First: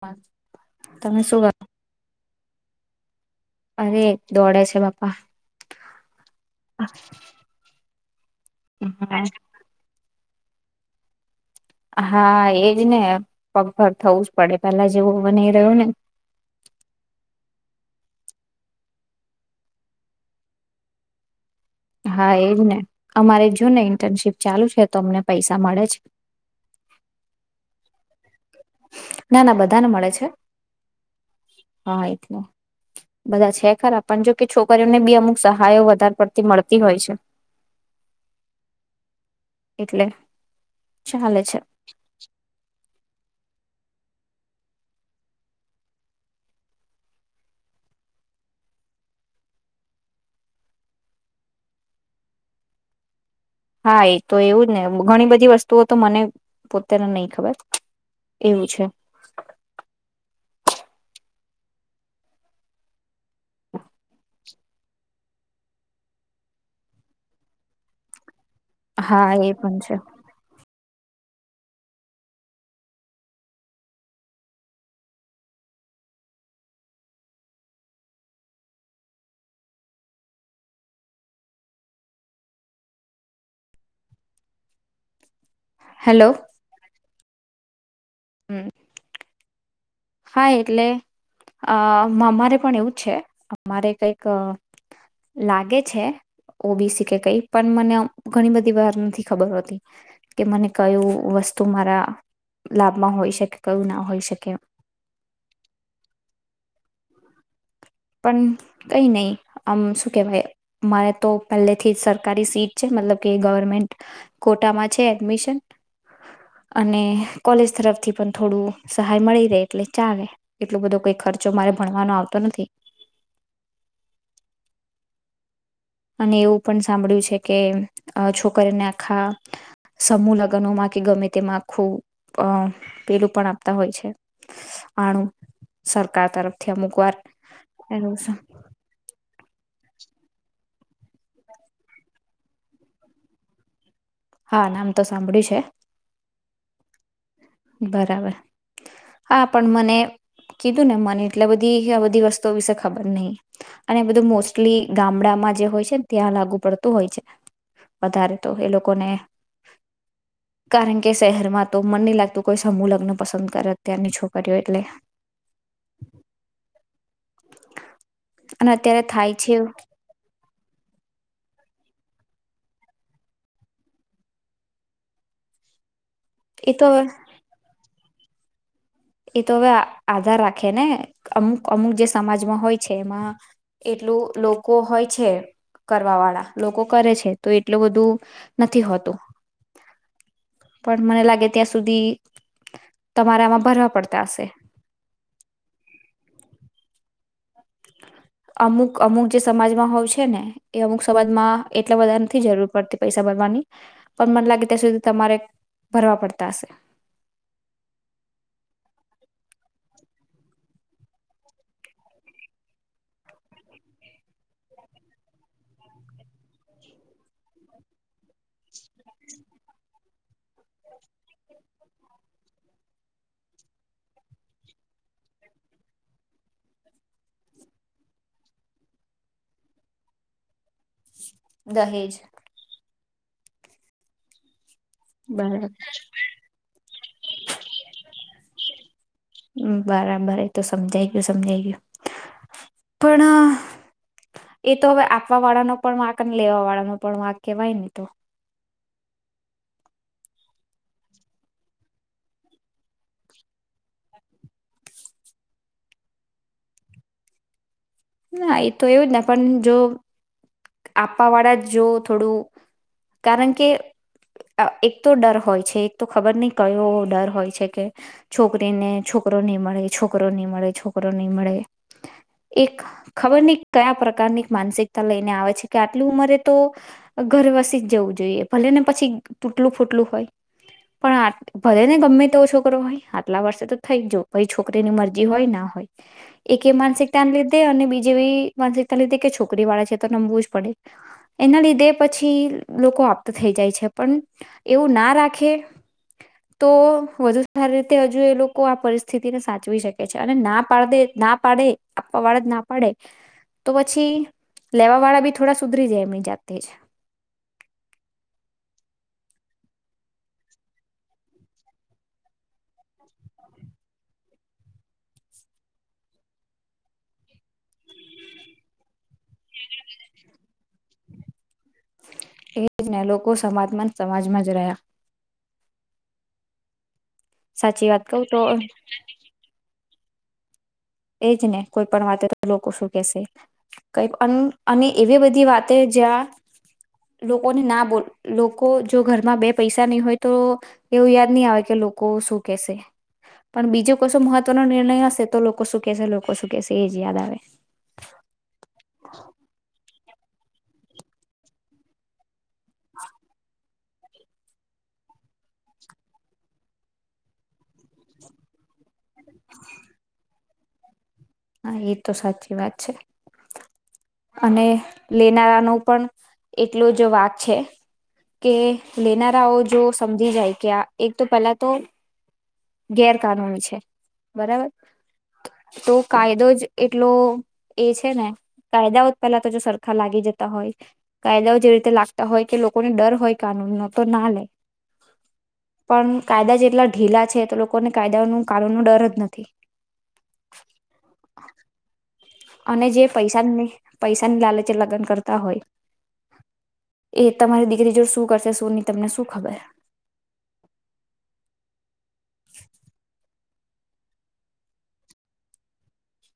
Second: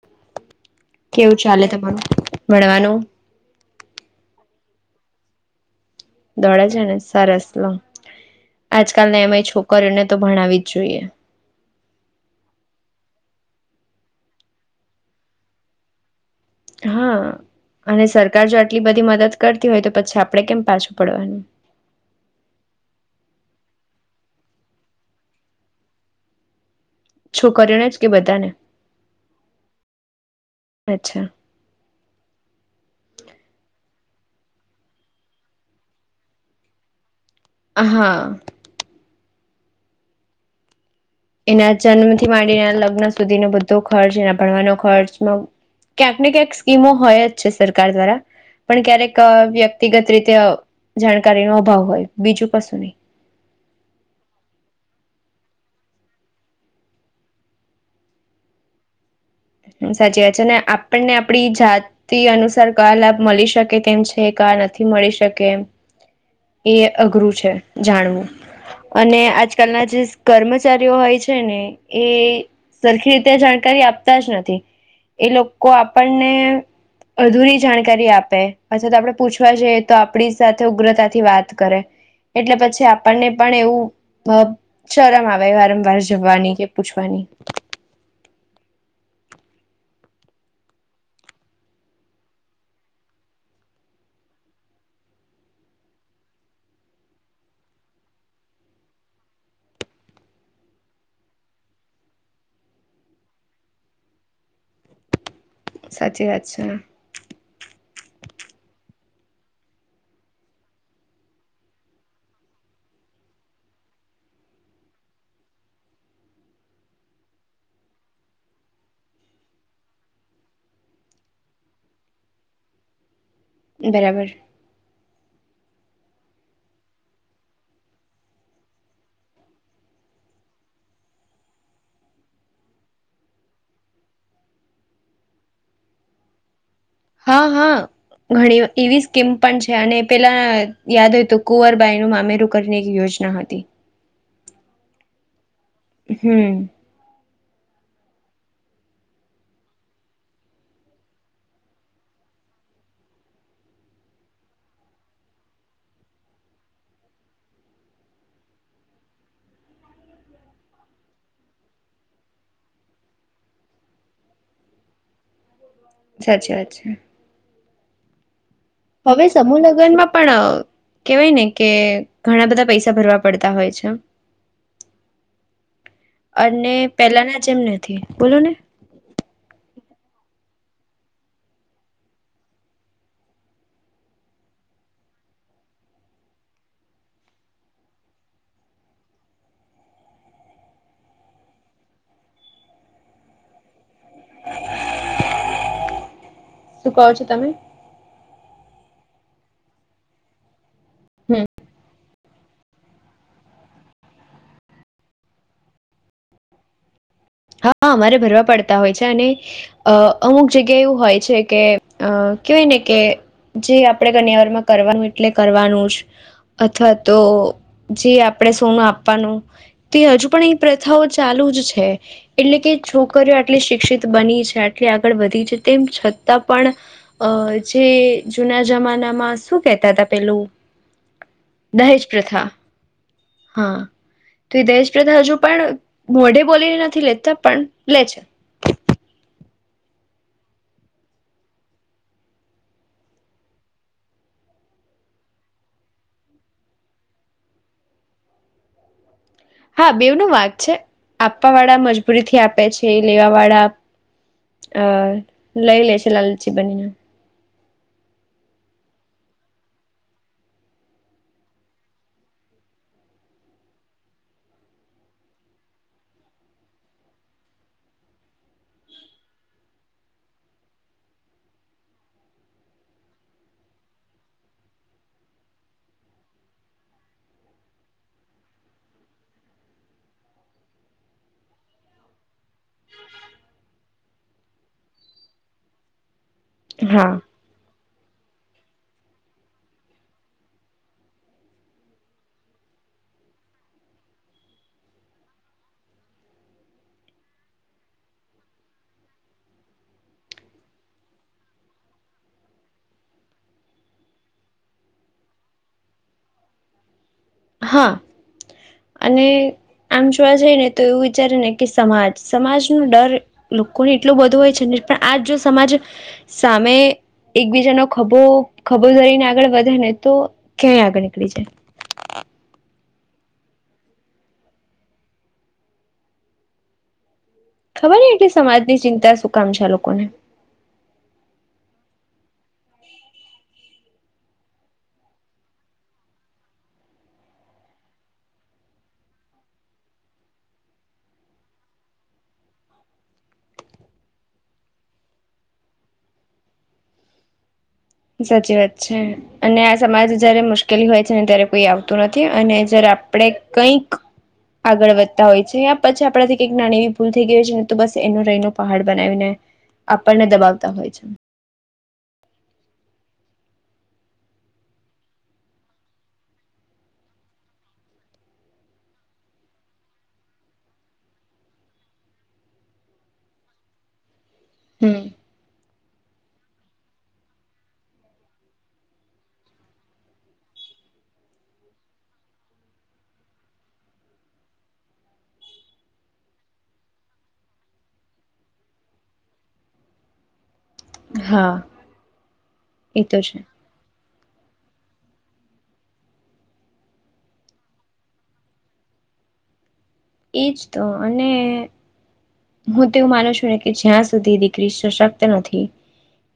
પાચ કેવું ચાલે તમારું ભણવાનું અરે દોડે છે બાપ્પા દોડે છે ને સરસ લો આજકાલને એમાંય છોકરીઓને તો ભણાવી જ જોઈએ હા એજ ને પગભર થવું જ પડે પેલા જેવું હવે રહ્યું ને હા અને સરકાર જો આટલી બધી મદદ કરતી હોય તો પછી આપડે કેમ પાછું પડવાનું હા એજ ને અમારે જો ને ઇન્ટર્નશીપ ચાલુ છે તો અમને પૈસા મળે જ છોકરીઓને જ કે બધાને ના ના બધાને મળે છે અચ્છા હા એટલે બધા છે ખરા પણ જોકે છોકરીઓને બી અમુક સહાયો વધારે પડતી મળ તી હોય છે. હા એટલે ચાલે છે એના જન્મ થી માંડીને લગ્ન સુધી નુ બ્ધ ધો ખર્ચ એ ભણવાનો ખર્ચ ક્યાંકને ક્યાંક સ્કીમો હોય જ છે સરકાર દ્વારા પણ ક્યારેક વ્યક્તિગત રીતે જાણકારીનો અભાવ હોય બીજું કશું નહી હા એ તો એવું જ ને ઘણી બધી વસ્તુઓ તો મને પોતેને નઈ ખબર એવું છે. સાચી વાત છે અને આપણને આપડી જાતિ અનુસાર ક લાભ મળી શકે કેમ છે ક નથી મળી શકે એ એ અઘરું છે જાણવું. અને હા એ પણ આજકાલના છે જે કર્મ [unintelligible] હોય છે ને એ સરખી રીતે જાણકારી આપતા જ ન તી એ લોકો આપણને અધૂરી જાણકારી આપે અથવા તો આપણે પૂછવા જઈએ તો આપડી સાથે ઉગ્રતાથી વાત કરે એટલે પછી આપણને પણ એવું શરમ આ વે વારંવાર હેલો જવાની કે પૂછવાની. હમ. હા એટલે અ અમારે પણ એવું છે અમારે કઈક લાગે છે ઓબીસી કે કઈ પણ મને ઘણી બધી વાર નથી ખબર હોતી કે મને કયું વસ્તુ મારા લાભમાં હોઈ શકે કયું ના હોઈ શકે. સાચી વાત છે ને. પણ કઈ નઈ આમ શું કેવાય મારે તો પહેલેથી સરકારી સીટ છે મતલબ કે ગવર્મેન્ટ કોટામાં છે એડમિશન અને કોલેજ તરફથી પણ થોડું સહાય મળી રહે એટલે ચાલે એટલો બધો કઈ ખર્ચો મારે ભણવાનો આવતો નથી. બરાબર. અને એવું પણ સાંભળ્યું છે કે છોકરીને આખા સમૂહ લગ્નોમાં કે ગમે તેમાં આખું અ પેલું પણ આપતા હોય છે આણું સરકાર તરફ હા હા ઘણી એવી સ્કીમ પણ છે અને પેલા યાદ હોય તો કુંવરબાઈ નું મામેરું કરીને એક યોજના હતી. હા નામ તો સાંભળ્યું છે. હમ. બરાબર હા પણ મને કીધું ને મને એટલે બધી આ બધી વસ્તુઓ વિશે ખબર નહી અને બધું મોસ્ટલી ગામડામાં જે હોય છે ને ત્યાં લાગુ પડતું હોય છે વધારે તો એ લોકોને કારણ કે શહેરમાં તો મન નહી લાગતું કોઈ સમૂહ લગ્ન પસંદ કરે અત્યારની છોકરીઓ એટલે. સાચી વાત છે. અને અત્યારે હવે થાય છે સમૂહ લગ્નમાં પણ કેહેવાય ને. કે ઘણા બધા પૈસા ભરવા પડતા હોય છે. એ અને તો હવે પેલાના જેમ નથી. બોલો ને એ તો હવે આધાર રાખે ને અમુક અમુક જે સમાજમાં હોય છે એમાં એટલું લોકો હોય છે કરવા વાળા લોકો કરે છે તો એટલું બધું નથી હોતું પણ મને લાગે ત્યાં સુધી તમારા માં ભરા પડતાશે. શું કહો છો તમે અમુક અમુક જે સમાજમાં હોય છે ને એ અમુક હમ સવાજમાં એટલા બધા નથી જરૂર. પડતી પૈસા ભરવાની પણ મન લાગે ત્યાં સુધી તમારે ભરવા પડતા હશે. હા અમારે ભરવા પડતા હોય છે અને અ અમુક જગ્યા એવું હોય છે કે અ કેવાય ને કે જે આપડે કન્યાવર માં કરવાનું એટલે કરવાનું જ અથવા તો જે આપડે સોનું આપવાનું તે હજુ પણ એ પ્રથાઓ ચાલુ જ છે. એટલે કે છોકરીઓ આટલી શિક્ષિત બની છે આટલી આગળ વધી છે તેમ છતાં પણ અ જે જુના જમાનામાં શું કેહેતા હતા પેલું. દહેજ પ્રથા. હા તું દેશ તેતો હજુ બરાબર પણ મોઢે બોલીને નથી લેતા પણ લે છે. બરાબર એ તો સમજાઈ ગયું સમજાઈ ગયું પણ એતો હવે આપવા વાળા નો પણ વાક અને લેવા વાળા નો પણ વાક કેવાય ને તો. હા બેવ ન વાક છે આપવા વાળા મજબૂરી થી આપે છે લેવા વાળા અ લઈ લે છે લાલચી બનીને. ના એ તો એવું જ ના પણ જો આપવા વાળા જ જો થોડું કારણ કે એક તો ડર હોય છે એક તો ખબર ની કયો ડર હોય છે કે છોકરીને છોકરો નહી મળે છોકરો નહી મળે છોકરો નહી મળે એક ખબર નહી કા પ્રકારની માનસિકતા લઈને આવે છે કે આટલી ઉંમરે તો ઘર વસી જ જવું જોઈએ ભલે ને પછી તૂટલું ફૂટલું હોય પણ આ ભલે ને ગમે તેવો છોકરો હોય આટલા વર્ષે તો થઈ જ ભાઈ છોકરીની મરજી હોય ના હોય. એક એ હા. માનસિકતાન લીધે અને બી જેવી માનસિકતા લીધે કે છોકરી વાળા છે તો નમવું જ પડે એના લીધે પછી લોકો આપ્ત થઈ જાય છે પણ એવું ના રાખે તો વધુ સારી રીતે હજુ એ લોકો આ પરિસ્થિતિને સાચવી શકે છે અને ના પાડે ના પાડે આપવા વાળા જ ના પડે તો પછી લેવા વાળા બી થોડા સુધરી જાય એમની જાતે જ હા અને આમ જોવા જઈ ને તો એવું વિચારે ને કે સમાજ સમાજ ન ડર લોકોને એટલો બધો હોય છે ને પણ આજ જો સમાજ સામે એકબીજાનો ખભો ખભો ધરીને આગળ વધે ને તો ક્યાંય આગળ નીકળી છે ને લોકો સમાતમાન સમાજમાં જ રહ્યા સાચી ખબર વાત કવ એટલે તો સમાજની ચિંતા શું કામ છે લોકોને એજ ને કોઈ પણ વાતે તો લોકો શું કેશે કઈ અને એવી બધી વાતે જ્યાં લોકોને ના બોલ લોકો જો ઘરમાં બે પૈસા નહી હોય તો એવું યાદ નહી આવે કે લોકો શું કેશે પણ બીજો કશો મહત્વનો નિર્ણય હશે તો લોકો શું કે છે લોકો શું કે છે એ જ યાદ આવે સાચી વાત છે અને આ સમાજ જયારે મુશ્કેલી હોય છે ને ત્યારે કોઈ આવતું નથી અને જ આપણે કઈક આગળ વધતા હોય છે પછી આપણાથી કઈક નાની એવી ભૂલ થઈ ગઈ હોય છે ને તો બસ એનો રહીનો પહાડ બનાવીને આપણને દબાવતા હોય છે હા એ તો સાચી વાત છે અને લેનારાનોો પણ એલો જ વાક છે કે લેનારાઓ જો સમજી જાય કે આ એક તો પેલા તો ગેરકાનૂની છે બરાબર હમ. તો કાયદો જ એટલો એ છે ને કાયદાઓ પેલા તો જો સરખા લાગી જતા હોય કાયદાઓ જે રીતે લાગતા હોય કે લોકોને ડર હોય કાનૂન નો તો ના લે પણ કાયદા જેટલા ઢીલા છે તો લોકોને કાયદા ન કુ ન ડર જ નથી હા અને જે એ તો છે પૈસા ન પૈસાની લાલચે લગ્ન કરતા હોય એ તમારી દીકરી જોડ શું કરશે શું નહી તમને શું ખબર એજ તો અને હું તોવું માનું છું ને કે જ્યાં સુધી દીકરી સશક્ત નથી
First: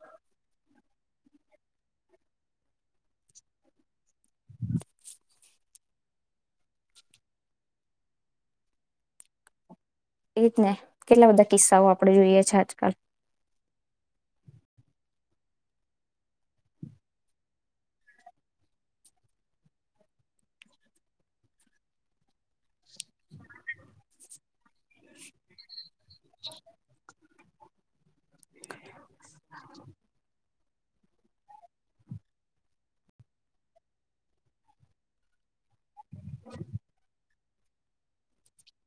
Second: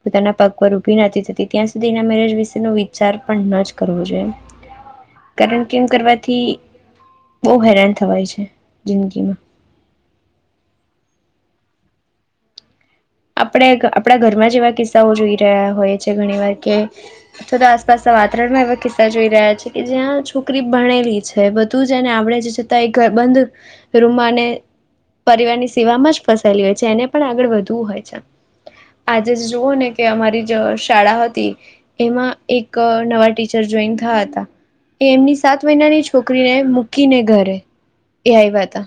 પોતાના પગ પર ઉભી નથી થતી ત્યાં સુધી એના મેરેજ વિશે ન વિચાર પણ ન જ કરવો જોઈએ કરણ કેમ કરવાથી બહ હેરાન થવાય છે જિંદગીમાં એ રીત ને કેટલા બધા કિસ્સાઓ આપડણે જોઈએ છે આજકાલ આપણે આપણા ઘરમાં જ એવા કિસ્સાઓ જોઈ રહ્યા હોય છે ઘણી વાર કે અથવા તો આસપાસના વાતાવરણમાં એવા કિસ્સા જોઈ રહ્યા છે કે જ્યાં છોકરી ભણેલી છે બધું જને આપણે જે છતાં એ બંધ રૂમમાં અને પરિવારની સેમાં જ ફસાયેલી હોય છે એને પણ આગળ વધવું હોય આજે જ જોુવો ને કે અમારી શાળા હતી એમાં એક નવા ટીચર જોઈન થયા હતા એ એમની સાત મહિનાની છોકરીને મૂકીને ઘરે એ આવ્યા હતા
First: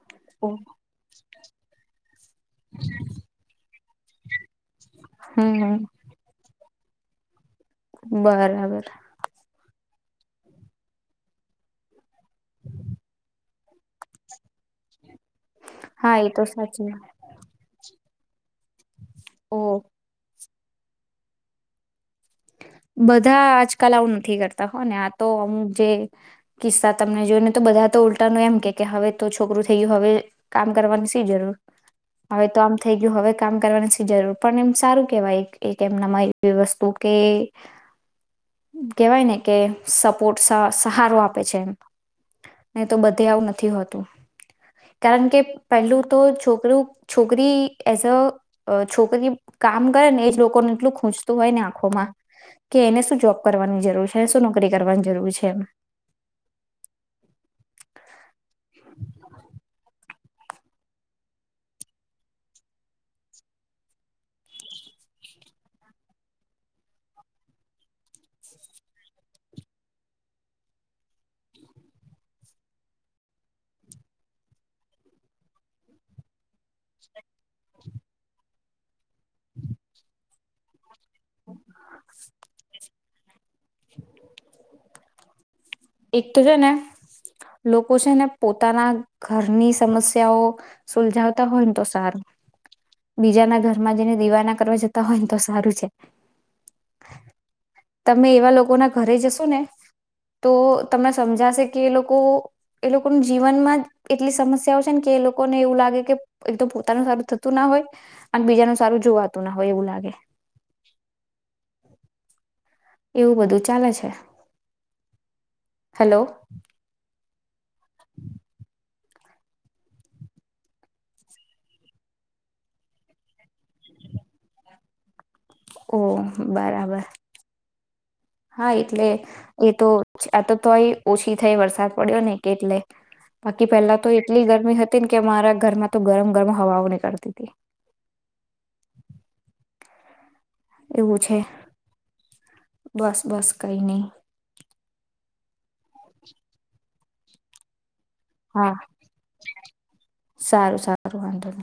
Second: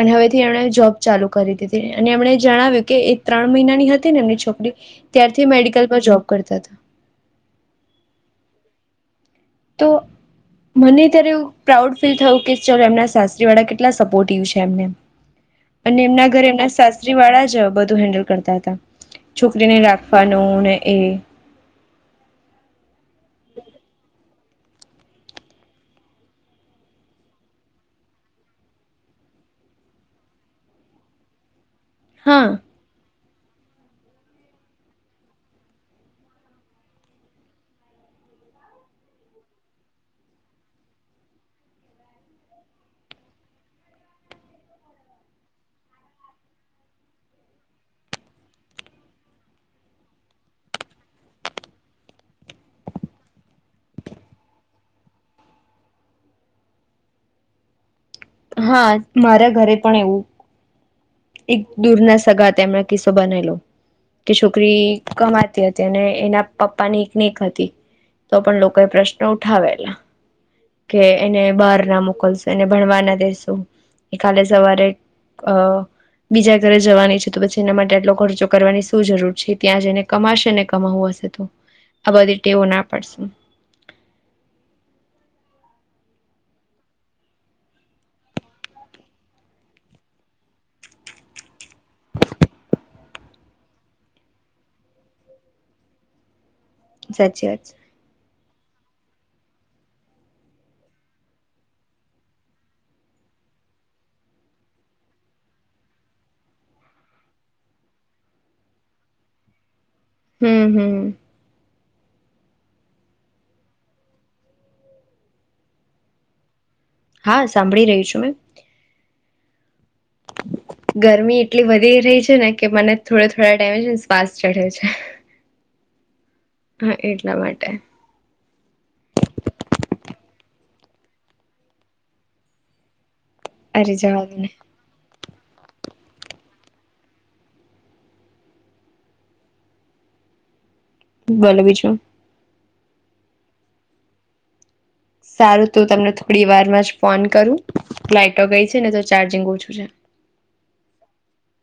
અને હવે થી એમણે જોબ ચાલુ કરી દીધી અને એમણે જણાવ્યું કે એ ત્રણ મહિનાની હતી એમની છોકરી ત્યારથી હમ મેડિકલમાં જોબ કરતા હતા બરાબર તો મને ત્યારેવ પ્રાઉડ ફીલ થયું કે ચાલ એમના શસ્ત્રી વાળા કેટલા સપોર્ટિવ છે એમને અને હા એમના એ તો ઘરે એમના સાચી સાસ્રી વાળા જ બધું હેન્ડલ કરતા હતા ઓ છોકરી ને રાખવાની નૂન એ બધા આજકાલ આવું નથી કરતા હો ને આ તો અમુંક જે કિસ્સા તમને જોયને તો બધા તો ઉલટાનું એમ કે હવે તો છોકરું થઈ ગયું હવે કામ કરવાની સી જરૂર હવે હા તો આમ થઈ ગયું હવે કામ કરવાની જરૂર પણ એમ સારું કેવાય એમનામાં એ વસ્તુ કે કેહેવાય ને કે સપોર્ટ સહારો આપે છે એમ ને તો બધે આવું નથી હોતું કારણ કે પહેલું તો છોકરું છોકરી એઝ અ છોકરી કામ કરે ને એજ લોકોને એટલું ખૂંચતું હોય ને કે એને શું જોબ કરવાની જરૂર છે શું નોકરી કરવાની જરૂર છે એ હા મારા ઘરે પણ એવું એક દૂર ના સગા તેમ એમણે કિસ્સો બનેલો કે છોકરી કમાતી હતી અને એના પપ્પાની એક ક હતી તો પણ લોકોએ પ્રશ્ન ઉઠાવેલા કે એને બહાર ના મોકલશે એને ભણવાના કાલે સવારે અ બીજા ઘરે જવાની છે તો પછી એના માટે આટલો ખર્ચો કરવાની શું જરૂર છે ત્યાં જઈને કમાશે ને કમાવું હ આ બતેટેવના પારશે એક તો છે ને લોકો છે ને પોતાના ઘરની સમસ્યાઓ સુલજાવતા હોય ને તો સારું બીજાના ઘરમાં જઈને દિવાના કરવા જતા હોય ને તો સારું છે સાચી વાત છે તમે એવા લોકોના ઘરે જશો ને તો તમને સમજાશે કે એ લોકો એ લોકોનું જીવનમાં એટલી સમસ્યાઓ છે ને કે એ લોકોને એવું લાગે કે એકદમ પોતાનું સારું થતું ના હોય અને બીજાનું સારું જોવાતું ના હોય એવું લાગે હમ હમ એવું બધું ચાલે છે હેલો હા સાંભળી રહી છું મેં ગરમી એટલી વધી રહી છે ને કે મને થોડા થોડા ટાઈમે છે ને શ્વાસ ચઢે છે ઓ હા બરાબર એટલા માટે હા એટલે એ તો આ તો તોય ઓછી થઈ વરસાદ પડ્યો ને કેટલે બાકી અરે પેલા તો જવા એટલી દને ગરમી હતી ને કે અમારા ઘરમાં તો ગરમ ગરમ હવાઓ નીકળતી હતી એવું છે ભલો બી છો બસ બસ કઈ નહી સારું તો તમને થોડી વારમાં જ ફોન કરું લાઈટો ગઈ હા છે ને તો ચાર્જિંગ ઓછું છે સારું સારું વાંધો નહી.